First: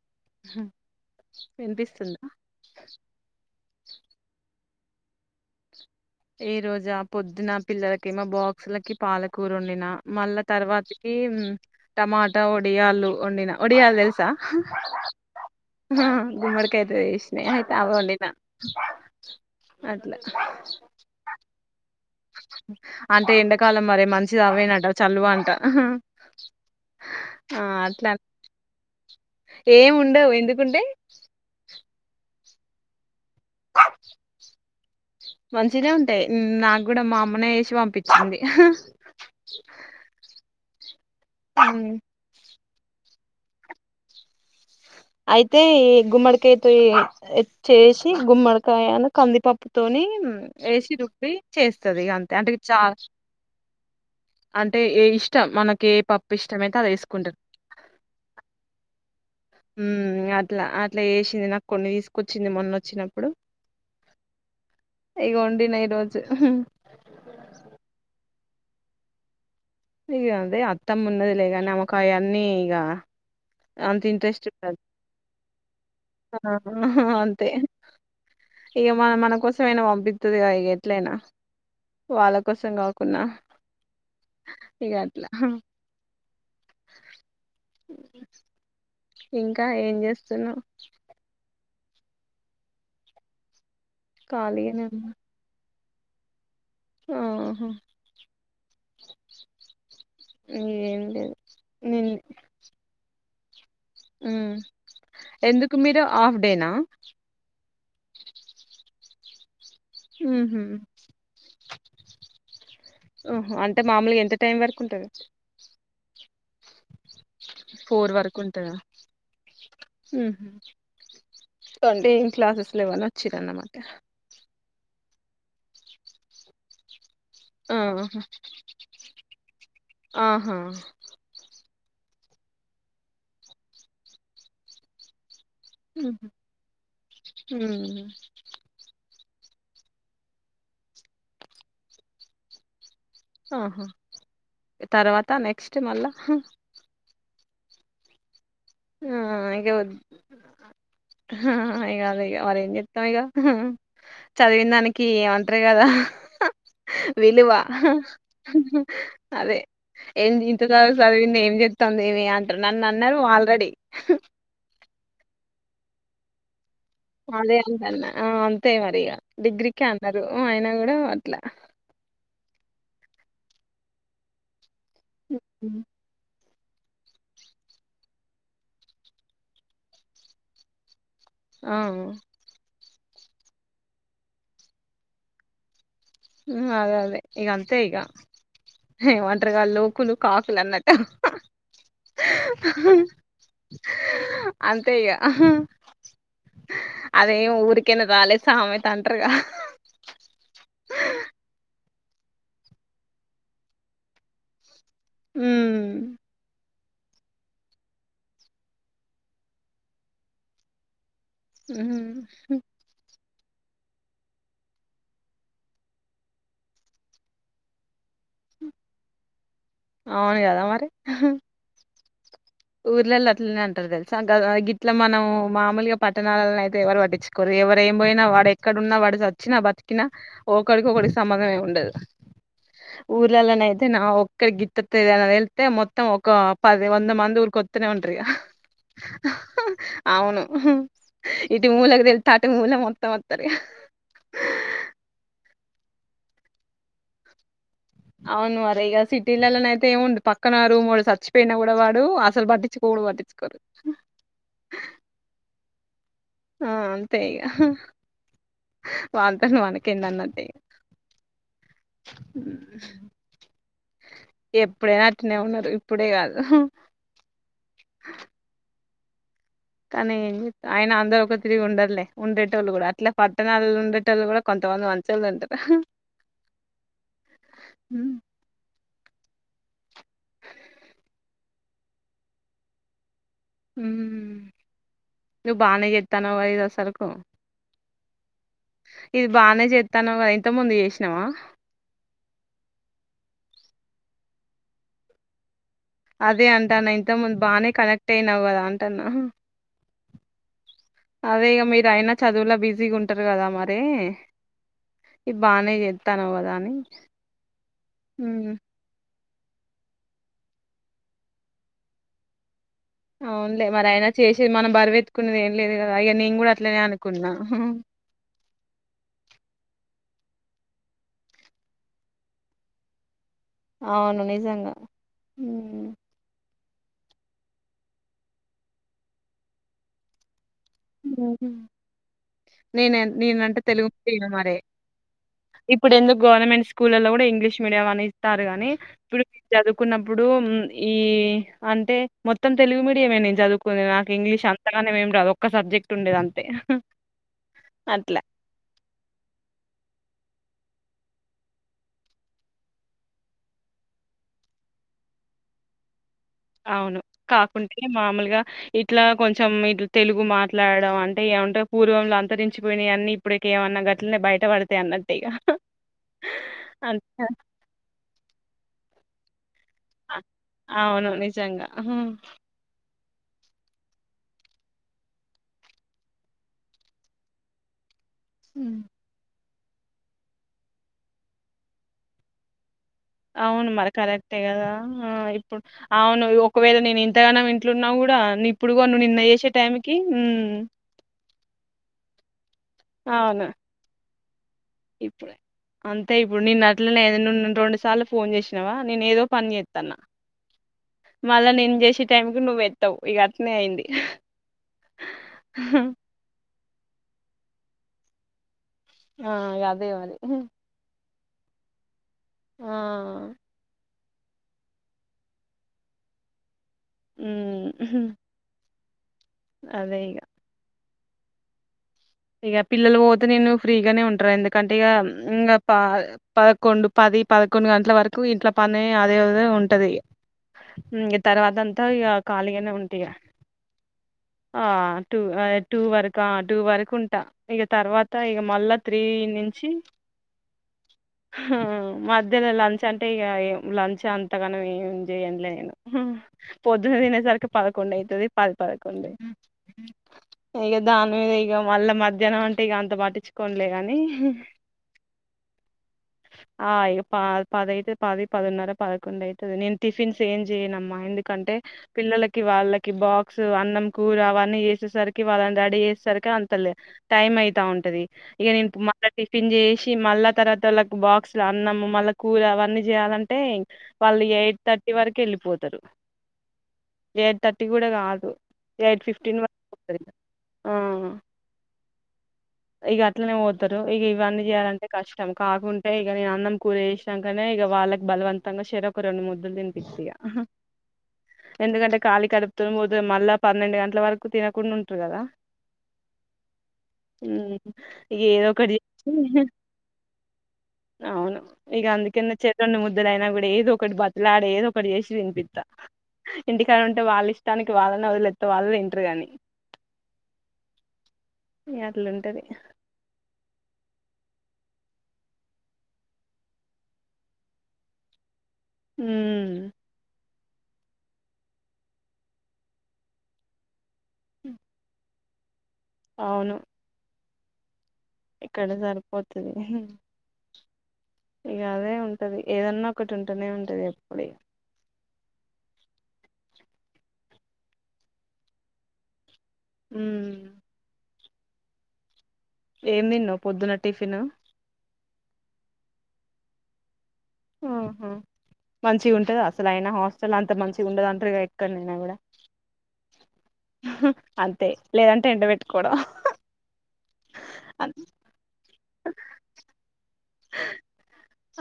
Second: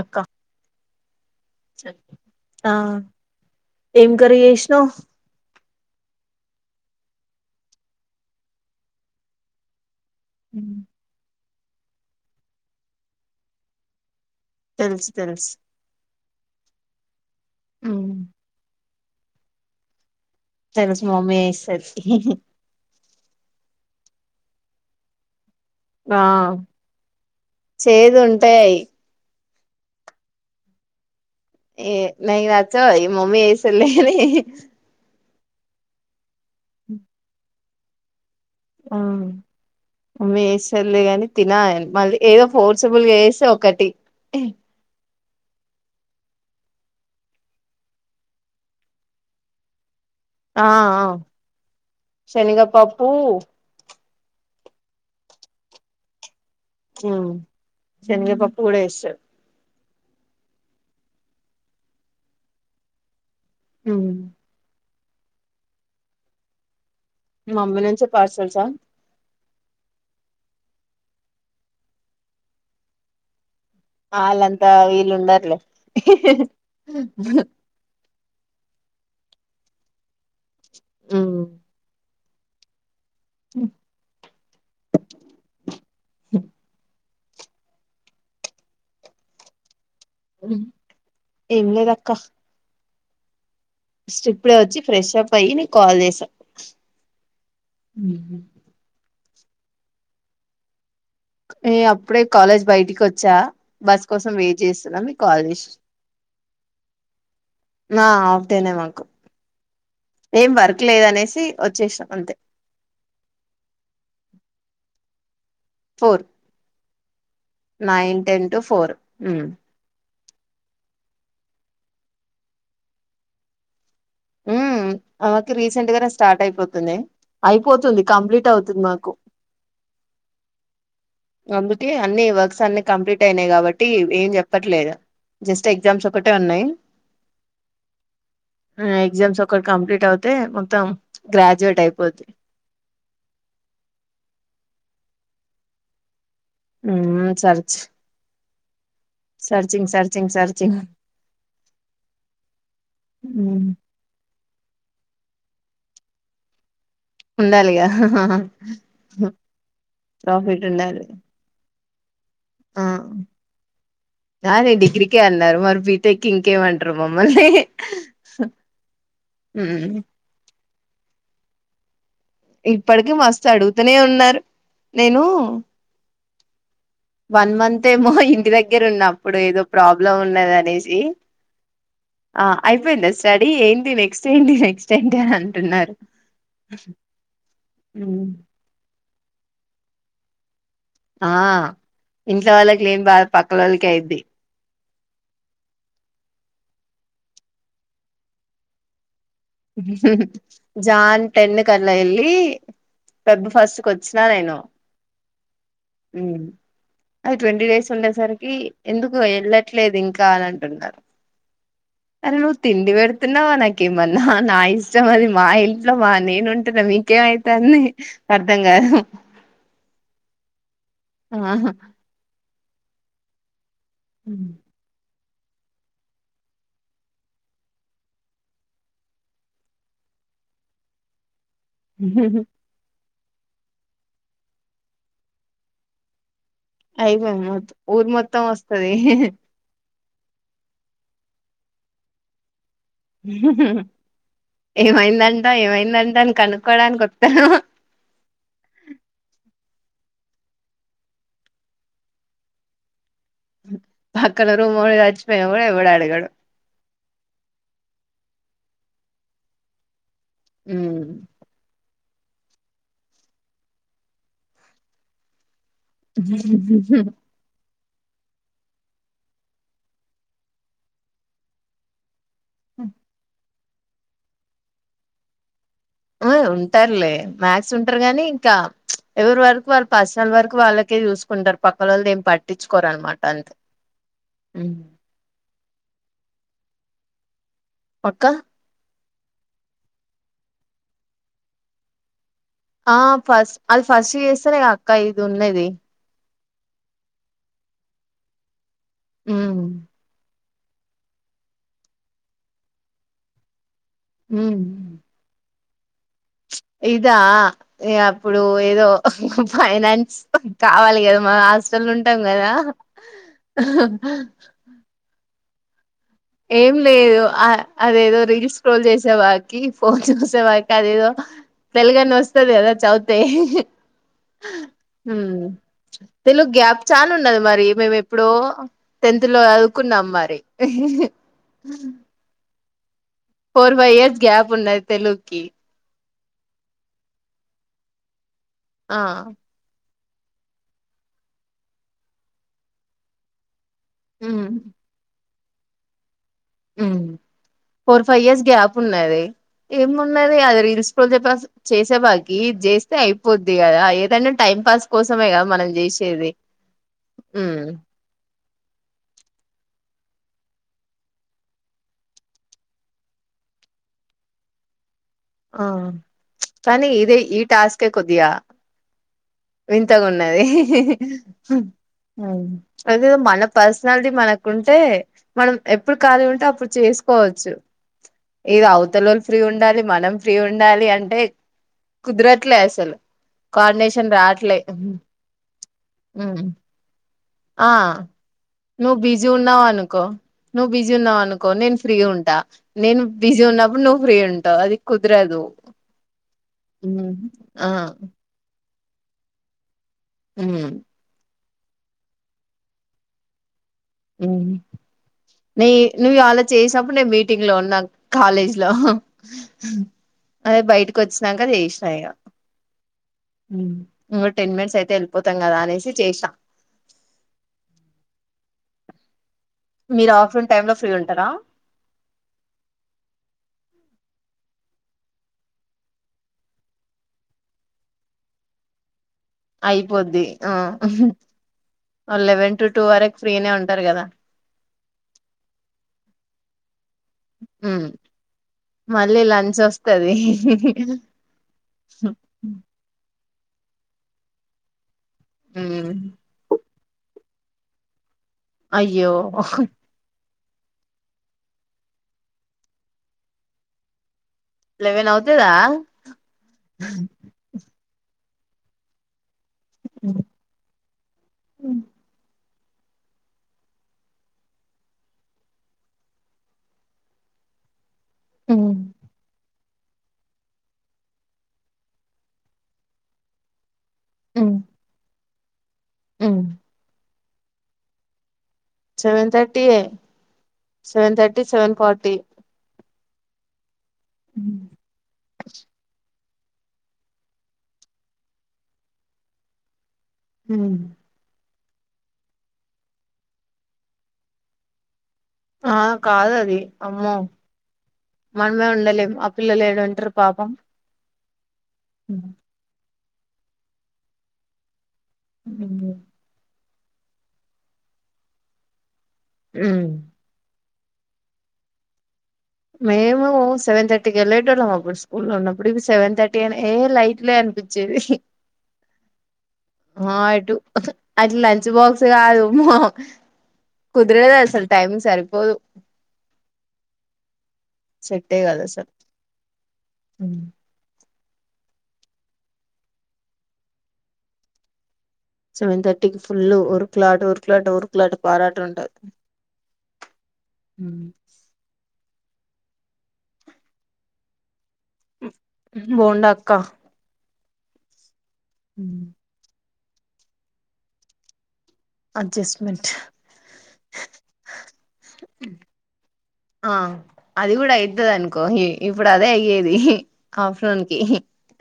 అక్క హ్మ్ వినిపిస్తుందా ఏం కరష్ట చ ఏ రోజా పొద్దున పిల్లలకి మా బాక్సులకి పాలకూరుండిన మళ్ళా తర్వాతకి టమాటా వడియాలు వండిన ఒడియాలు తెలుసా తెలుసు తెలుసు గుమ్మడుకైతుది ఇష్ణే అయితే అవోంిన అట్లా తెలుసు మమ్మీ సలుసు అంటే ఎండాకాలం మరి మంచిది అవేనట చలువ అంట ఆ ఆ అట్లా చేదు ఉంటాయయి ఏం ఉండవు ఎందుకుంటే ఏ న రాచా ఈ మమ్మీ ఏస లేని మంచిినే ఉంటాయి నాకు కూడా మా అమ్మనే వేసి పంపించింది ఆ మీసర్లే ని తినాల హ్మ్ మళ్ళీ ఏదో ఫోర్సబుల్గా వేసి ఒకటి అయితే ఈ గుమ్మడికాయతో చేసి గుమ్మడికాయను కందిపప్పుతోోని ఆ వేసి ఆ రుబి చేస్తుంది ఇక అంతే అంటే ఇ చాల శనగపప్పు అంటే ఏ ఇష్టం మనకి ఏ పప్పు ఇష్టమయితే అది వేసుకుంటారు శనగపప్పు కూడా చేస్తది ఉ అట్లా అట్లా వేసింది నా కొన్ని తీసుకొచ్చింది మొన్న వచ్చినప్పుడు ఇప్పుడు ఇగ వండిన ఈ రోజు మమ్మీ నుంచే పార్సల్సా ఇక అదే అత్తం ఉన్నది లేగాని అమకావన్నీ ఇక అంత ఇంట్రెస్ట్ వాళ్ళంతా ఉండడు వీళ్ళు ఉండరులే అంతే ఇక మన మన కోసంయినా పంపిస్తుది ఇక ఎట్లయినా వాళ్ళ కోసం కా కున్నా ఉమ్ ఇగాట్లా ఇంకా ఏం చేస్తున్నా క్క స్ట్రిప్డ వచ్చి ఖాళీగానే ఫ్రెష్ అప్ అయ్యి నీ కాల్ చేసాను ఆహ ఏ న అప్పుడే కాలేజ్ బయటికి వచ్చా బస్ కోసం మ్మ్ వెయిట్ చేస్తున్నా మీ కాల్ చేస్ ఎందుకు మీరు హాఫ్ డేనా ఆ అడేనే మాకు ఏం మ్మ్హు వర్క్ లేదు అనేసి వచ్చేసాం అంతే హ అంటే మామూలుగా ఎంత టైం వరకు ఉంటది ఫోర్ ఫోర్ నైన్ వరకు టెన్ టు ఉంటదా ఫోర్ హ్మ్ మ్మ్హు అంటే ఏం క్లాసెస్ లోవన్న వచ్చిర అన్నమాట హ్మ్ ఆమెకి రీసెంట్ గానే స్టార్ట్ అయిపోతుంది అయిపోతుంది ఆహా కంప్లీట్ అవుతుంది మాకు ఆహా అందుకే అన్ని వర్క్స్ అన్ని కంప్లీట్ అయినాయి కాబట్టి ఏం చెప్పట్లేదు జస్ట్ ఎగ్జామ్స్ మ్మ్హు ఒకటే ఉన్నాయి మ్మ్ హ్మ్ ఎగ్జామ్స్ ఒకటి కంప్లీట్ అవుతే మొత్తం గ్రాడ్యుయేట్ అయిపోద్ ఆహా తర్వాత నెక్స్ట్ మళ్ళా మ్మ్ సర్చ్ సర్చింగ్ సర్చింగ్ సర్చింగ్ ఇక అద ఇ మళ ఏం చెప్తాం ఇక చదివిన దానికి ఏమంత అదే కదా విలువ ఉండాలిగా అదే ఏం ఇంత ప్రాఫిట్ చదు ఉండాలి చదివింది ఏం చె వస్తుంది ఇ అంటారు నన్ను అన్నారు ఆల్రెడీ కానీ డిగ్రీకే అన్నారు మరి బీటెక్ ఇంకేమంట అదే అంత అన్న అంతే మరి డిగ్రీకె హ్మ్. అన్నారు ఆయన ఏరో అట్లా ఇప్పటిక మస్తు అడుగుతూనే ఉన్నారు నేను ఉమ్. వన్ మంత్ ఏమో ఇంటి దగ్గర ఉన్నప్పుడు ఏదో ప్రాబ్లం ఉన్నది అనేసి ఆ ఆ అయిపోయింద స్టడీ ఏంటి నెక్స్ట్ ఏంటి నెక్స్ట్ ఏంటి అని అంటున్నారు అదే అదే ఇగ అంతే ఇగ హ్మ్. ఒంటరిగా లోకులు కాకులు అన్నట్ ఆ ఇంట్లో వాళ్ళకి లేని బాగా పక్కల వాళ్ళక అయిద్ది అంతే ఇగ ఊరికైనా రాలేదు సామె అంటర్గా జాన్ టెన్ కల్ల ఎల్లి పెబ్బు ఫస్ట్కి వచ్చినా నేను ఉమ్, అది ట్వంటీ డేస్ ఉండేసరికి ఎందుకు వెళ్ళట్లేదు ఇంకా అని అంటున్నారు హ్మ్ తిన్నావానికేమన్నా నా నా ఇష్టం అది మా ఇంట్లో మా నేను ఉంటున్నా మీకేమైతాంది అని అర్థం కాదు [inaudible] అవును కదా మరి ఆహా ఊర్లల అట్లనే అంటారు తెలుసా గ ఇట్లా మనమూ. మామూలుగా పట్టణాలలైతే ఎవరు పట్టించుకోరు, ఎవరు ఏం బోయినా వాడు ఎక్కడున్నా, వాడు చచ్చినా, బతికినా. ఒకడికి ఒకడికి సమంధమే. ఉహు. ఊర్లల అయితే, నా ఒక్కడికీ, గిత్తత ఎదైనా తేలీతే, మొత్తం ఒక పది, వంద అయిపోయి మంది, ఊర్. మొత్తం కొత్తనే, ఊరు ఉంటరిగా. మొత్తం వస్తది అవును, ఇటు మూలకి తెలీతే, అటు మూల మొ. ఏమైందంటా, ఏమైందంటా, అని కనుక్కోడానికి ఓత్తరు. అవును మరి ఈగ సిటీలల్లనై. ఏముంది, పక్కన రూమోడు చచ్చిపోయినా కూడా వాడు, అసలు బట్టిచుకోడు వట్టిచు. పక్కన రూమొడు చచ్చిపోయినా కూడ, ఎవ్వడు అడుగడు. ఆ అంతేఇగ, వానతన వానకేన్ దన్నట్టు. ఉమ్. ఎప్పుడేనా అట్లే ఉన్నారు ఉప్. [unintelligible] కానీ ఆయన అందరు ఒక తిరిగి ఉండరులే, ఉండేటోళ్ళు కూడా అట్ల ప. పట్టణాలలో ఉండేటోల్లు కూడా కొంతమంది, మంచోళ్లు ఉంటారు. ఆ ఉంటారులే, మ్యాస్ ఉంటారు ఉమ్. గానీ ఇంకా. ఎవరి వరకు వాళ్ళు పర్సనల్ వరకు వాళ్ళకే చూసుకుంటారు, పక్కనోళ్ల దేఏం పట్టించుకోరు అన్నమాట. అంతే. బాగానే జెతన్నావ్ గద ఎదో సరుకు. పక్క. ఇది బాగానే జెతనవ్ గద, ఇంత ముందు యేసినావా. ఆ ఫస్, అది ఫస్ట్ ఎస్తానే గద అక్క ఇది ఉన్నది. అదే అంటాన్న ఇంత ముందు బానే కనెక్ట్ అయినావు కదా అంటాన్నా. హ్మ్. అదే ఇగ మీరు అయినా చదువులా బిజీగా ఉంటారు కదా మ. ఐతే ఇది బానే జె. ప్చ్ ఇదా ఏ అప్పుడు, ఉమ్. ఏదో ఓహ్. ఉఫ్ఫ్ ఫైనాన్స, హు కావాలి గదా మన హాస్టల్లో ఉంటాం గదా. అవున్లే మరి ఆయినా చేసేద్ మనం బరర్వెత్తుకున్నది ఏం లే. ఏం లేదు, ఆ అదేదో రీల్స్ స్క్రోల్ జుసే వార్కి, ఫోన్ జూస్. ఇంతవరకదేదో తెలుగన్ వొస్తుస్తది గద చౌ. తే హ్ హ్ అవును నిజంగా ఉమ్ హ్మ్. తెలుగ్ గ్యాప్. చాల్ ఉన్నది మరి, మేమ్ఎప్పుడో, టెన్త్లో చదువ్కున్నాం మరి హెహి. నేనన్. నేనంటే ఫోర్ తెలుగు ఫైవ్ ఇయర్స్ పిడ్ గ్యాప్ మరే, ఉన్నది తెలుగుకి ఇప్పుడు ఎందుక్. గవర్నమెంట్ స్కూల్ లల్లో గుడా ఇంగ్లీష్ మీడియం అని ఇత్తర్రు గాని, ఆ ఇప్పుడు జదుప్. కున్నప్పుడు, ఉమ్ ఈ, అంటే, మొత్తం తెలుగు మీడియమే నేన్ జదువు కు. కునేది నాకు ఇంగ్లీష్ అంతగానమ్ ఏమ్రాదూ ఒక్క సబ్జెక్ట్ ఉండేది అం. హుమ్ ఫోర్ ఫైవ్ ఇయర్స్ గ్యాప్ ఉన్నది, ఏమున్నది. పొతే అది రీల్స్ పొసే పస్ చేసే వారికి జెస్తే అయిపోద్ది గదా, ఏదైనా టైం పాస్ కోసమే. గా మనం జేసేది. అవును, కాకుంటే మామూల్గా, ఇట్లా కొంచెం ఇట్ల. తెలుగు మాట్లాడడం అంటే, ఏఅంత పూర్వంలో అంతరించిపోయ్నయాన్ని, ఇప్పుడకే ఏమన్నా, గట్లనే బయటపడ్తాయ్ అన్నట్ల. హ చ్చు కానీ ఇదే ఈ టాస్కే కొద్ధిగా. వింతగున్నది. అవును నిజంగా అదే మన పర్సనాలిటీ మనకుంటే, మనం ఎప్పుడ్ ఖాళీ ఉంటే, అప్పుడు చేస్కోవచ్చు. ఏది హ్మ్. అవతలోల్ ఫ్రీ గున్. ఉండాలి మనం ఫ్రీ ఉండాలి అంటే, కుదరట్లేసలు. అవును మరి కరెక్టే గదా, హ ఇప్పుడు, అవును హ్మ్. ఒకవేళ నేన్. తగానమ్ ఆ ఇంట్లున్నా గూడా ఇప్పుడు నువ్వు గూడ్ నిన్న బిజీ జేసే టైంకి కొ నేన్ ఫ్రీ ఉంటా నేను బిజీ ఉన్నప్పుడు నువ్వు ఫ్రీ ఉన్ ఇప్పుడు అంతే ఇప్పుడు నిన్న అట్లనే హ్మ్. ని న్ ఆ రెండు సార్ల ఫోన్ జేస్ వా నేనేదో పని జేతన్న ఉమ్ మళ్ళా నేను జేసే టైం కి నువ్వేత్తవ్ ఇగ అట్నే అయిన్ది ఉమ్ ని నువ్వు అలా చేస్నప్పుడు నీ మీటింగ్లో ఉన్నా కాలేజ్ లో ఆ! ఇగ అదే మరి. అదే బయటకొచ్చినాక జేస్నా ఇగా ఆ! ఉమ్ ఇంగో టెన్ మినిట్స్ అయితే వెళ్పోతాం గదా అనేసి చేస్నా ఉమ్ హ్ మీర్ ఆఫ్టేర్నూన్ టైమ్లో ఫ్రీ ఉంటారా ఇగా పిల్లల్ వొతేనేను ఫ్రీగానే ఉంటారు ఎందుకంటే ఇగా ఇంకా ప పదకొండు పద్ ది పదకొండు గంటల్ వరకు ఇంట్లో పనే అదేదో ఉంటది అయిపోద్ది ఆ ఉమ్ తర్వాత అంతా ఇగా లెవెన్ టు ఖాళీగానే టూ ఉంట ఇగా వరకు ఫ్రీనే ఉంటారు కదా ఆ టూ ఆ టూ వరకా టూ ఉన్ ట ఇగా ఉమ్ తర్వాత ఇగా మళ్ళా మళ్ళీ లంచ్ త్రీనిన్చి వస్తది హా మధ్యలో లంచ్ అంటే ఇగ్ ఇంగా లంచ్ అంతాగానం ఏం జేయన్లే నేను ఉమ్ పొద్దున్ దినేసరికి పదకొన్డూ అయితది పది పదకొండు అయ్యో ఇగా దాని మీద ఇగా మళ్ళీ మధ్యాహ్నం అంటే ఇగా అంత పట్టించుకోన్లే గాని లెవెన్ అవుతదా ఆ ఇ పా పధైతాది పది పదిన్నర పదకొండ ఐత్ ది నేను టిఫిన్స్ ఏం జేయనమ్మా ఎందుకంటే ఉమ్ పిల్లల్కి కి వాళ్ళకి బాక్సు అన్నం కూర అవన్నీ జెసేసర్కి వాళ్ళ రెడీ జేసేసర్కి అంత లే టైమ్ మైతావుంటది ఇగా నేను ఉమ్ మళ్ళా టిఫిన్ జేసి మళ్ళా తర్వాత్ వొళ్ళక్ బాక్సుల అన్నము మళ్ళా కూర అవన్నీ జేయాలంటే వాళ్ళు ఎయిట్ థర్టీ వరక్ వెళ్ళి పోతారు ఉ ఎయిట్ థర్టీ కూడా కాదు ఎయిట్ సెవెన్ ఫిఫ్టీన్ థర్టీ వరకు పోతారు ఇగ సెవెన్ థర్టీ సెవెన్ ఫార్టీ ఇక అట్లనే పోతారు ఇక ఇవన్నీ చేయాలంటే కష్టం కాకుండా ఇక నేను అన్నం కూర చేసికనే ఇక వాళ్ళకి బలవంతంగా షర ఒక రెండు ముద్దులు తినిపిచక హ ఎందుకంటే కాలీ కడుపుత పోద్దు మళ్ళా పన్నెండు గంటల వరకు తినకుండా ఉంటారు కదా ఆ కాదు అది ఆమ్మో ఇగ ఏదో మనమే ఒకటి ఉండలేం ఆ చేసి పిల్లలు ఏడు ఉంటారు పాపం అవును ఇక అందుకన్న చెరుు ముదులైనా కూడా ఏదో ఒకటి బట్టలాడే ఏదో ఇప్పుడు చేసి వినిపిస్తా ఉమ్ ఇంటికాని ఉంటే వాళ్ళ ఇష్టానికి వాళ్ళని వదిలేెస్త వాళ్ళ ఇంటరు కాని ఉ అట్లుంటది మేము సెవెన్ థర్టీ కి వెలేతోలం అప్పుడు స్కూ లో ఉ అప్పుడు సవన్ తర్టీ అ ఏ లైట్ పనిపించేది హు అట్ లంచ్ బాక్స్ కాదు కుదరదు ఆసలు టైమ్ సరిపోదు అవును సెట్టే కాదు ఇక్కడ అసలు సరిపోతుది ఇక అదే ఉంటది ఏదన్నా ఒకటి ఉంటూనే ఉంటది ఎప్పుడు సెవెన్ థర్టీకి ఫుల్ ఉరు క్లాటు ఉరు క్లాట్ రు క్లాటు పరాటంటది ఉ మ్మ్ ఏం తిన్నావ్ పొద్దున్న టిఫిన్ బోండ అక్క ఆహ మంచిగుంటదా అసలు అయినా హాస్టల్ అంత మంచిగా ఉండదు అంటారుగా ఎ అడ్జెస్ట్మెంట్ అంతే లేదంటే ఎండబెట్టుకోవడం ఆ అది కూడా అయితది అనుకో ఇప్పుడు అదే అయ్యేది ఆఫ్టర్నూన్ ‌కి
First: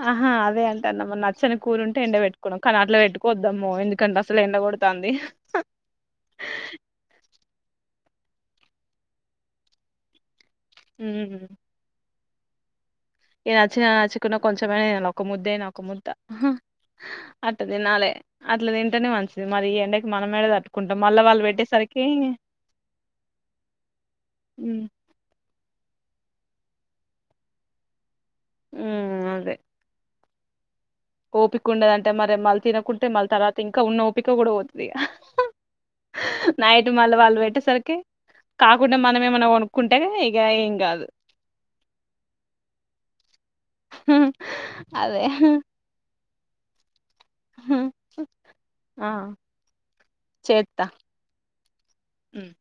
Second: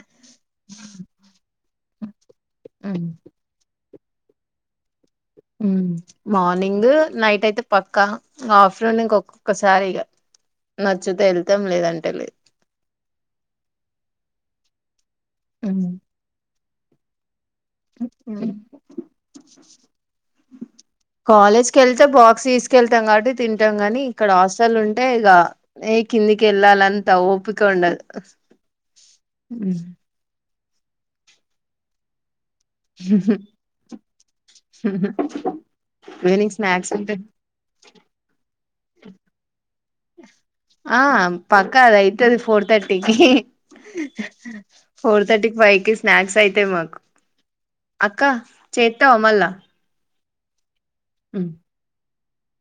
ఆహా అదే అంటన్నావా నచ్చని కూరుంటే ఎండ పెట్టుకోడం కానీ అట్ల పెట్టుకోవద్దామో ఎందుకంటే అసలే ఎండకోడతాంది మ్మ్ మార్నింగ్ నైట్ అయితే పక్కా ఆఫ్టర్నూన్ ఇంక ఒక్కొక్కసారి ఇగా నచ్చుతే ఉమ్ ఎళ్తాం లేదంటే లేదు ఇగ నచ్చిన నచ్చుకున్న కొంచెమైనా తినాలా ఒక ముద్దేన ఒక ముద్ద లేదు అట్ట తినాలే అట్లా తింటనే మంచిది మరి ఈ ఎండకి మనం యేడ తట్టుకుంటాం మళ్ళా వాళ్ళు కాలేజ్కి పెట్టేసరికి వెళ్తే బాక్స్ తీసుకెళ్తాం కాబట్టి తింటాం గానీ ఇక్కడ హాస్టల్ ఉమ్ ఉంటే ఇగా కిందికెళ్ళాలంత ఓపిక ఉండదు ఉమ్ అదే ఓపిక ఉండదంటే మరి మళ్ళీ తినకుంటే మళ్ళీ తర్వాత ఇంకా ఉన్న ఓపిక కూడా పోతది ఇగ ఈవినింగ్ నైట్ స్నాక్స్ ఉంటే మళ్ళీ వాళ్ళు పెట్టేసరికి కాకుండా మనము ఏమన్నా కొను ఆ పక్క అదైతది ఫోర్ తథర్టీకి అదే ఫోర్ థర్టీ ఫైవ్ కి స్నాక్స్ అయితాయి మాకు అక్క ఆ చేత్తావ మళ్ళా చేత్తా మ్మ్ మ్మ్